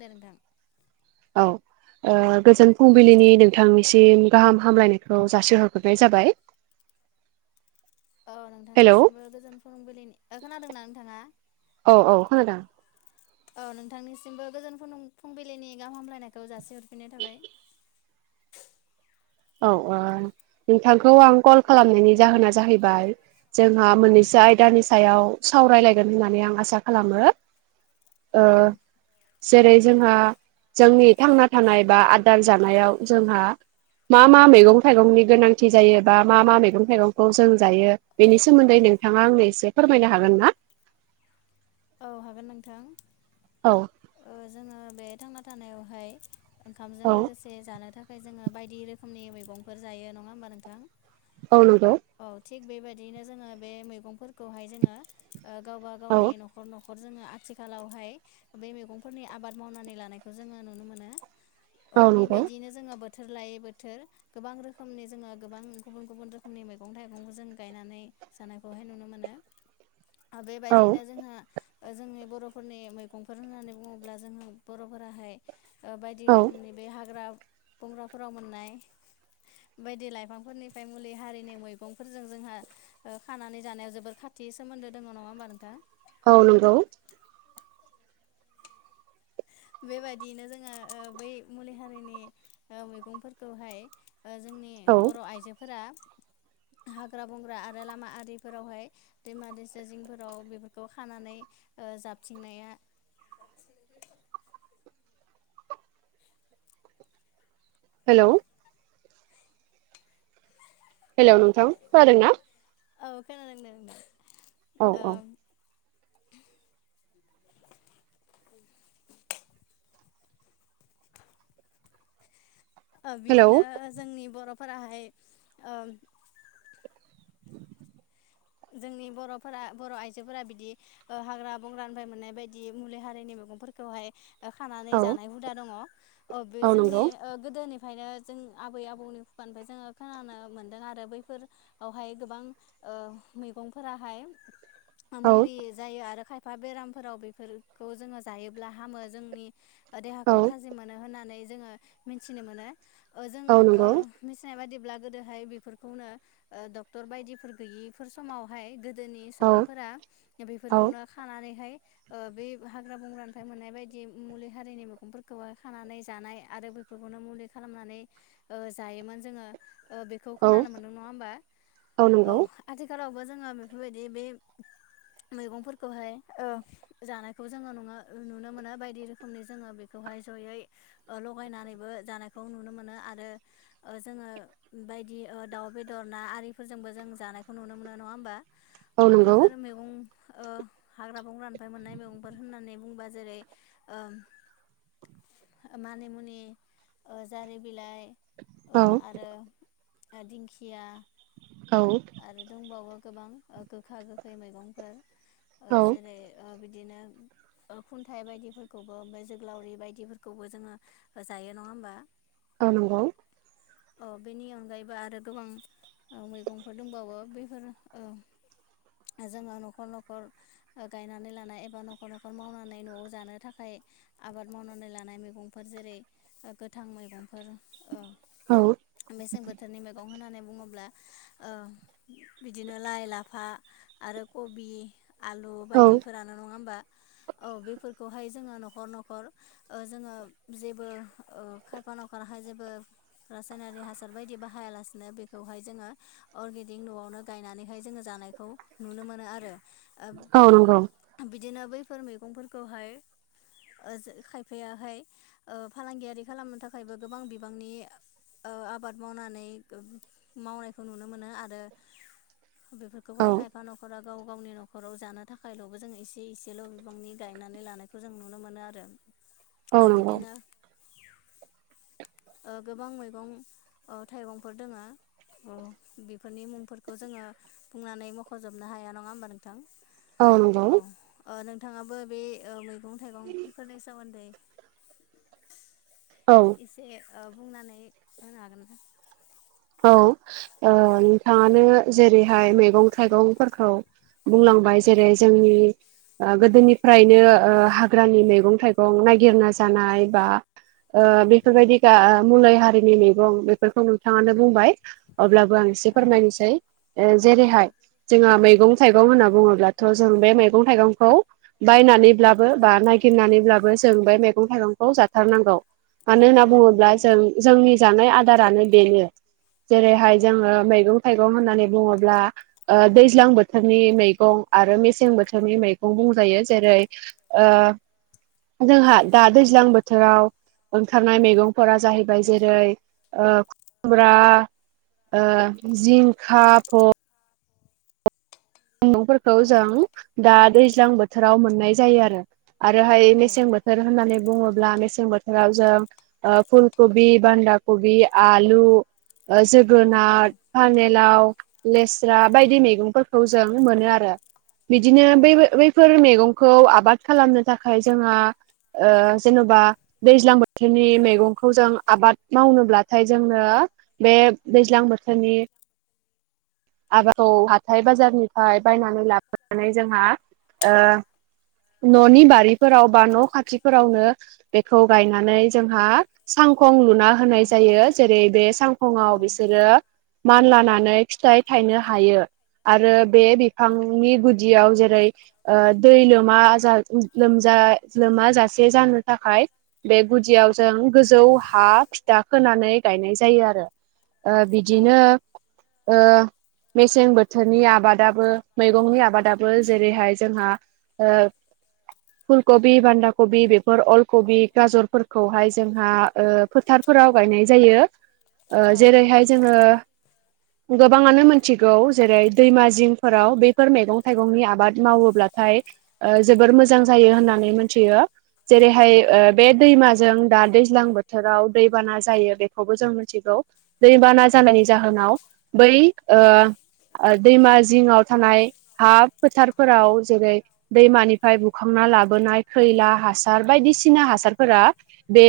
दे नोंथां औ। गोजोन फुंबिलिनि नोंथांनिसिम गाहाम हामलायनायखौ जासिहरग्रोनाय जाबाय [inaudible] औ हेलौ नोंथांनिसिमबो गोजोन फोरोंबिलिनि खोनादोंना नोंथाङा? औ औ खोनादों औ नोंथांनिसिमबो गोजोन फुंबिलिनि गाहाम हामलायनायखौ जासिहरफिननाय थाबाय औ नोंथांखौ आं कल खालामनायनि जाहोना जाहैबाय जोंहा मोननैसो आयदानि सायाव सावरायलायगोन होननानै आं आसा खालामो ओ औ जेरै जोंहा जोंनि थांना थानाय बा आदार जानायाव जोंहा मा मा मैगं थाइगंनि गोनांथि जायोबा मा मा मैगं थाइगंखौ जों जायो बेनि सोमोन्दै नोंथाङा आंनो एसे फोरमायनो हागोन ना? औ हागोन नोंथां औ जोङो बे थांना थानायावहाय ओंखामजों औ लोगोसे जानो थाखाय ओमफ्राय जोङो बायदि रोखोमनि मैगंफोर जायो नङा होमबा नोंथां? औ नंगौ औ थिग बेबायदिनो जोङो बे मैगंफोरखौहाय जोङो ओ गावबा औ गावनि न'खर न'खर न'खर जोङो आथिखालावहाय बे मैगंफोरनि आबाद मावनानै लानायखौ जोङो नुनो मोनो अ औ नंगौ बेबायदिनो जोङो बोथोर लायै बोथोर गोबां रोखोमनि जोङो गोबां गुबुन गुबुन रोखोमनि मैगं थाइगंबो जों गायनानै जानायखौहाय नुनो मोनो औ बेबायदिनो जोंहा जोंनि बर'फोरनि मैगंफोर होननानै बुङोब्ला जोङो बर'फोराहाय बायदि औ रोखोमनि बे हाग्रा बंग्राफोराव मोननाय बायदि लाइफांफोरनिफ्राय मुलि हारिनि मैगंफोरजों जोंहा खानानै जानायाव जोबोर खा थि सोमोन्दो दङ नङा होमबा नोंथां औ नंगौ बेबायदियैनो जोङो बै मुलि हारिनि मैगंफोरखौहाय जोंनि औ बर' आइजोफोरा हाग्रा बंग्रा आरो लामा आरिफोरावहाय दैमा दैसा जिंफोराव बेफोरखौ खानानै जाबथिंनाया [inaudible] हेलौ हेलौ नोंथां खोनादों ना? [inaudible] औ खोनादों औ ओ औ [inaudible] ओ हेलौ बिदिनो जोंनि बर'फोराहाय ओम जोंनि बर'फोरा बर' आइजोफोरा बिदि ओ हाग्रा बंग्रानिफ्राय मोननाय बायदि मुलि हारिनि मैगंफोरखौहाय ओ खानानै औ जानाय हुदा दङ बे औ जोंनि नंगौ गोदोनि ओंखायनो जों आबै आबौनि खुगानिफ्राय जोङो खोनानो मोनदों आरो बैफोर आवहाय गोबां ओ मैगंफोराहाय औ मुलि जायो आरो खायफा बेरामफोराव बेफोरखौ जोङो जायोब्ला हामो जोंनि औ देहाखौ था जिममोनो होननानै जोङो मिथिनो मोनो जों औ ओ नंगौ मिथिनाय बादिब्ला गोदोहाय बेफोरखौनो डक्टर बायदिफोर गैयैफोर समावहाय गोदोनि औ सुबुंफोरा औ बेफोरखौनो खानानैहाय ओ बे हाग्रा बंग्रानिफ्राय मोननाय बायदि मुलि हारिनि मैगंफोरखौ खानानै जानाय आरो फोरखौनो मुलि खालामनानै ओ जायोमोन जोङो ओ बेखौ औ खोनानो मोनदों नङा होमबा औ आथिखालावबो जोङो बेफोरबायदि बे मैगंफोरखौहाय ओ जानायखौ जोङो नुनो मोनो बायदि रोखोमनि जोङो बे खौहाय जयै ओ लगायनानैबो जानायखौ नुनो मोनो आरो ओ जोङो बायदि ओ दाउ बेदर ना आरिफोरजोंबो जों जानाय खौ नुनो मोनो नङा होमबा औ नंगौ बेफोर उम ओ हाग्रा बंग्रानिफ्राय मोननाय मैगंफोर होननानै बुङोबा जेरै ओ मानि मुनि जारि बिलाइ औ ओ आरो दिंखिया औ आरो दंबावो ओ गोबां गोखा गोखै मैगंफोर ओ औ जेरै ओ बिदिनो खुन्थाइ बायदिफोरखौबो ओमफ्राय जोगोलावरि बायदिफोरखौबो जोङो ओ जायो नङा होमबा। ओ नंगौ। अ बेनि अनगायैबो आरो गोबां ओ मैगं फोर दंबावो बेफोर ओ जोङो न'खर न'खर ओ गायनानै लानाय एबा न'खर न'खर मावनानै न'आव जानो थाखाय आबाद मावनानै लानाय मैगंफोर जेरै गोथां मैगंफोर ओ औ मेसें बोथोरनि मैगं होननानै बुङोब्ला ओ बिदिनो लाइ लाफा आरो कबि आलु औ बायदिफोरा नङा होमबा औ बेफोरखौहाय जोङो न'खर न'खर ओ जोङो जेबो ओ खायफानावखहाय जेबो रासायनारि हासार बायदि बाहायालासिनो बेखौहाय जोङो अर्गेनिक न'आवनो गायनानैहाय जोङो जानायखौ नुनो मोनो आरो औ नंगौ ओब बिदिनो बैफोर मैगंफोरखौहाय ओ जों खायफायाहाय ओ फालांगियारि खालामनो थाखायबो गोबां बिबांनि ओ आबाद मावनानै गोब मावनायखौ नुनो मोनो आरो बेफोरखौहाय औ खायफा न'खराव गाव गावनि न'खराव जानो थाखायल'बो जों एसे एसेल' बिबांनि गायनानै लानायखौ जों नुनो मोनो आरो ओ औ नंगौ बिदिनो ओ गोबां मैगं ओ थाइगंफोर दोङो बेफोरनि मुंफोरखौ जोङो बुंनानै मख'जोबनो हाया नङा होमबा नोंथां। औ ओक् नोंथाङाबो बे ओ मैगं थाइगंफोरनि सोमोन्दै [inaudible] औ एसे ओ बुंनानै होनो हागोन। औ ओ नोंथाङानो जेरैहाय मैगं थाइगंफोरखौ बुंलांबाय जेरै जोंनि गोदोनिफ्रायनो हाग्रानि मैगं थाइगं गं नागिरना जानाय बा ओ बेफोरबायदि मुलै हारिनि मैगं बेफोरखौ नोंथाङानो बुंबाय अब्लाबो आं औ एसे फोरमायनोसै जेरैहाय जोंहा मैगं थाइगं होनना बुङोब्लाथ' जों बे मैगं थाइगंखौ बायनानैब्लाबो बा नागिरनानैब्लाबो जों बे मैगं थाइगंखौ जाथारनांगौ मानो होनना बुङोब्ला जों जोंनि जानाय आदारानो बेनो जेरैहाय जोङो मैगं थाइगं होननानै बुङोब्ला ओ दैज्लां बोथोरनि मैगं आरो मेसें बोथोरनि मैगं बुंजायो जेरै जोंहा दा दैज्लां बोथोराव ओंखारनाय मैगंफोरा जाहैबाय जेरै खुमब्रा जिंखा गंफोरखौ जों दा दैज्लां बोथोराव मोननाय जायो आरो आरोहाय मेसें बोथोर बोथोर होननानै बुङोब्ला मेसें बोथोराव जों फुलकबि बान्दा कबि आलु ओ जो गोनार फानलाव लेस्रा बायदि मैगंफोरखौ जों मोनो आरो बिदिनो बे बैफोर मैगंखौ आबाद खालामनो थाखाय जोंहा जेन'बा दैज्लां बोथोरनि मैगंखौ जों आबाद। मावनोब्लाथाय जोंनो बे दैज्लां बोथोरनि आबादखौ हाथाय बाजारनिफ्राय बायनानै लाबोनानै जोंहा ओ न'नि बारिफोराव बा न' खाथिफोरावनो। बेखौ गायनानै जोंहा सांखं लु ना होनायजायो जेरै बे औ सांखंआव बिसोरो मानलानानै फिथाय थायनो हायो आरो बे बिफांनि गुदियाव जेरै दै लोमा लोमा लोमाजासे जानो थाखाय बे गुदियाव जों गोजौ हा फिथा खोनानै गायनाय जायो आरो बिदिनो ओ मेसें बोथोरनि आबादाबो मैगंनि आबादाबो जेरैहाय जोंहा। ओ फुलकबि बान्दा कबि बेफोर अलकबि गाजरफोरखौहाय जोंहा ओ फोथारफोराव गायनाय जायो जेरैहाय जोङो गोबाङानो मोन मिथिगौ जेरै दैमा जिंफोराव बेफोर मैगं थाइगंनि आबाद मावोब्लाथाय। जोबोर मोजां जायो होननानै मिथियो जेरैहाय बे दैमाजों दा दै दैलां बोथोराव दैबाना जायो बेखौबो जों मिथिगौ। जेनेबा ना जानायनि जाहोनाव बै ओ ओ दैमा जिङाव थानाय हा फोथारफोराव जेरै दैमानिफ्राय बुखांना लाबोनाय खैला हासार बायदिसिना हासारफोरा बे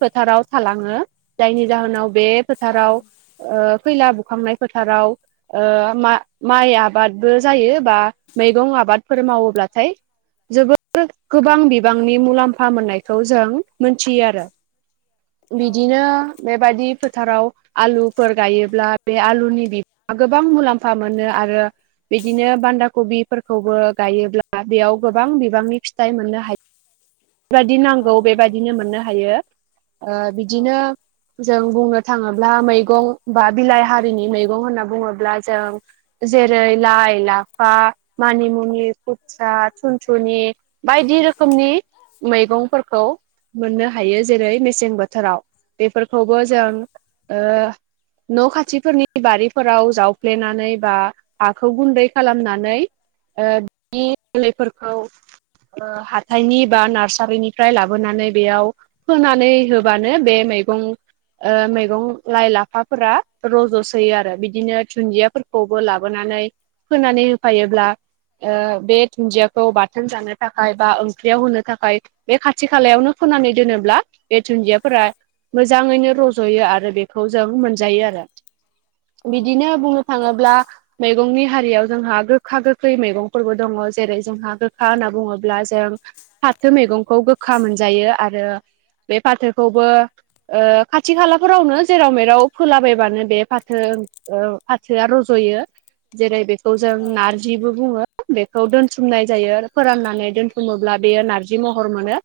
फोथाराव थालाङो जायनि जाहोनाव बे औ फोथाराव ओ फैला बुखांनाय फोथाराव ओ मा माइ आबादबो जायो बा मैगं आबादफोर मावोब्लाथाय जोबोर गोबां बिबांनि मुलाम्फा मोननायखौ जों मोनथियो आरो औ बिदिनो नंगौ बेबायदि फोथाराव आलुफोर गायोब्ला बे आलुनि बि गोबां मुलाम्फा मोनो आरो बिदिनो बान्दा कबिफोरखौबो गायोब्ला बेयाव गोबां बिबांनि फिथाइ मोननो हायो बेबायदि औ नांगौ नंगौ बेबायदिनो मोननो हायो औ बिदिनो जों बुंनो थाङोब्ला मैगं बा बिलाइ हारिनि मैगं होनना बुङोब्ला जों जेरै लाइ लाफा मानिमुनि खुथ्रा थुनथुनि बायदि रोखोमनि मैगंफोरखौ मोननो हायो जेरै मेसें बोथोराव बेफोरखौबो जों। न' खाथिफोरनि बारिफोराव जावफ्लेनानै बा हाखौ गुन्दै खालामनानै बि जोलैफोरखौ। हाथाइनि बा नार। नारसारिनिफ्राय लाबोनानै बेयाव फोनानै होबानो बे मैगं मैगं लाइ लाफाफोरा रज' सोयो आरो बिदिनो दुुनन्दिया खौबो लाबोनानै फोनानै होफैयोब्ला। बे दुन्दियाखौ बाथोन जानो थाखाय बा ओंख्रियाव होनो थाखाय बे खाथि खालायावनो फोनानै दोनोब्ला बे दुन्दियाफोरा मोजाङैनो रज'यो आरो बेखौ जों मोनजायो आरो। औ बिदिनो बुंनो थाङोब्ला। मैगंनि हारियाव जोंहा गोखा गोखै मैगंफोरबो दङ जेरै जोंहा गोखा होनना बुङोब्ला जों फाथो मैगंखौ गोखा मोनजायो आरो बे फाथोखौबो खाथि खालाफोरावनो जेराव मेराव फोलाबायबानो बे फाथो फाथोआ रज'यो जेरै बे बे जों औ नारजिबो बुङो बेखौ दोनथुमनाय जायो फोराननानै दोनथुमोब्ला बेयो नारजि महर मोनो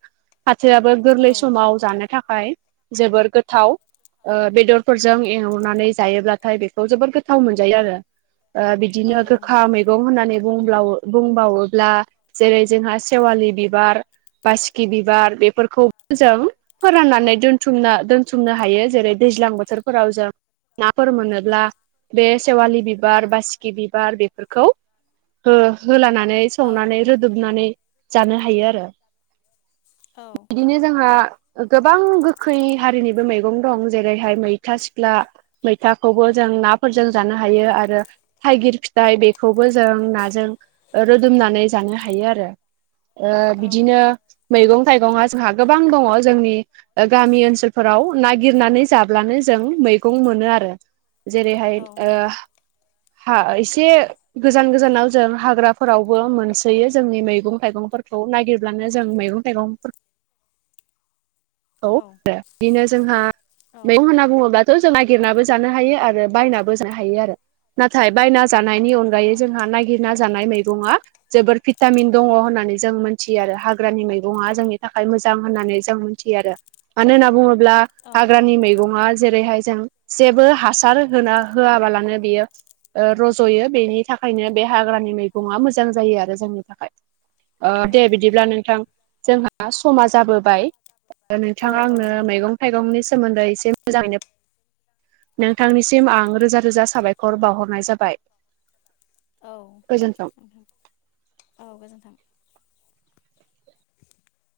फाथोआबो औ गोरलै समाव जानो थाखाय जोबोर गोथाव बेदरफोरजों एवनानै जायोब्लाथाय बेखौ जोबोर गोथाव मोनजायो आरो औ बिदिनो नंगौ गोखा मै मैगं होननानै बुं बुंबावोब्ला जेरै जोंहा सेवालि बिबार। बासिकि बिबार बेफोरखौ जों। फोराननानै दोनथुमनो दोनथुमनो हायो जेरै दैज्लां बोथोरफोराव जों नाफोर मोनोब्ला बे सेवालि बिबार बा सिखि बिबार बेफोरखौ। होलानानै औ संनानै रोदोमनानै जानो हायो आरो। औ बिदिनो जोंहा गोबां गोखै हारिनिबो मैगं दं जेरैहाय मैथा सिख्ला मैथाखौबो जों नाफोरजों जानो हायो आरो थाइगिर फिथाइ बेखौबो जों नाजों रोदोमनानै जानो हायो आरो औ बिदिनो मैगं थाइगंया जोंहा गोबां दङ जोंनि गामि ओनसोलफोराव नागिरनानै जाब्लानो जों मैगं मोनो आरो जेरैहाय औ नंगौ औ ओ नंगौ हा एसे। गोजान गोजानाव जों हाग्राफोरावबो मोनसोयो जोंनि मैगं थाइगंफोरखौ। खौ नागिरब्लानो जों मैगं थाइगं फोरखौ। औ आरो बिदिनो जोंहा औ मैगं होनना बुङोब्लाथ' जों नागिरनाबो जानो हायो आरो बायनाबो जानो हायो आरो। नाथाय बायना जानायनि औ अनगायै जोंहा नागिरना जानाय मैगंया जोबोर भिटामिन दङ होननानै जों मोनथियो आरो हाग्रानि मैगङा जोंनि थाखाय मोजां होननानै जों मोनथियो आरो। मानो होनना बुङोब्ला हाग्रानि मैगं मैगङा जेरैहाय जों जेबो हासार होना होआबालानो बियो। रज'यो बेनि थाखायनो बे हाग्रानि मैगंया मोजां जायो आरो जोंनि थाखाय। दे बिदिब्ला नोंथां जोंहा समा जाबोबाय। औ नोंथाङा औ आंनो नंगौ मैगं थाइगंनि सोमोन्दै एसे मोजाङैनो। नोंथांनिसिम आं रोजा रोजा साबायखर बावहरनाय जाबाय। औ गोजोनथों। थों। औ गोजोन्थों।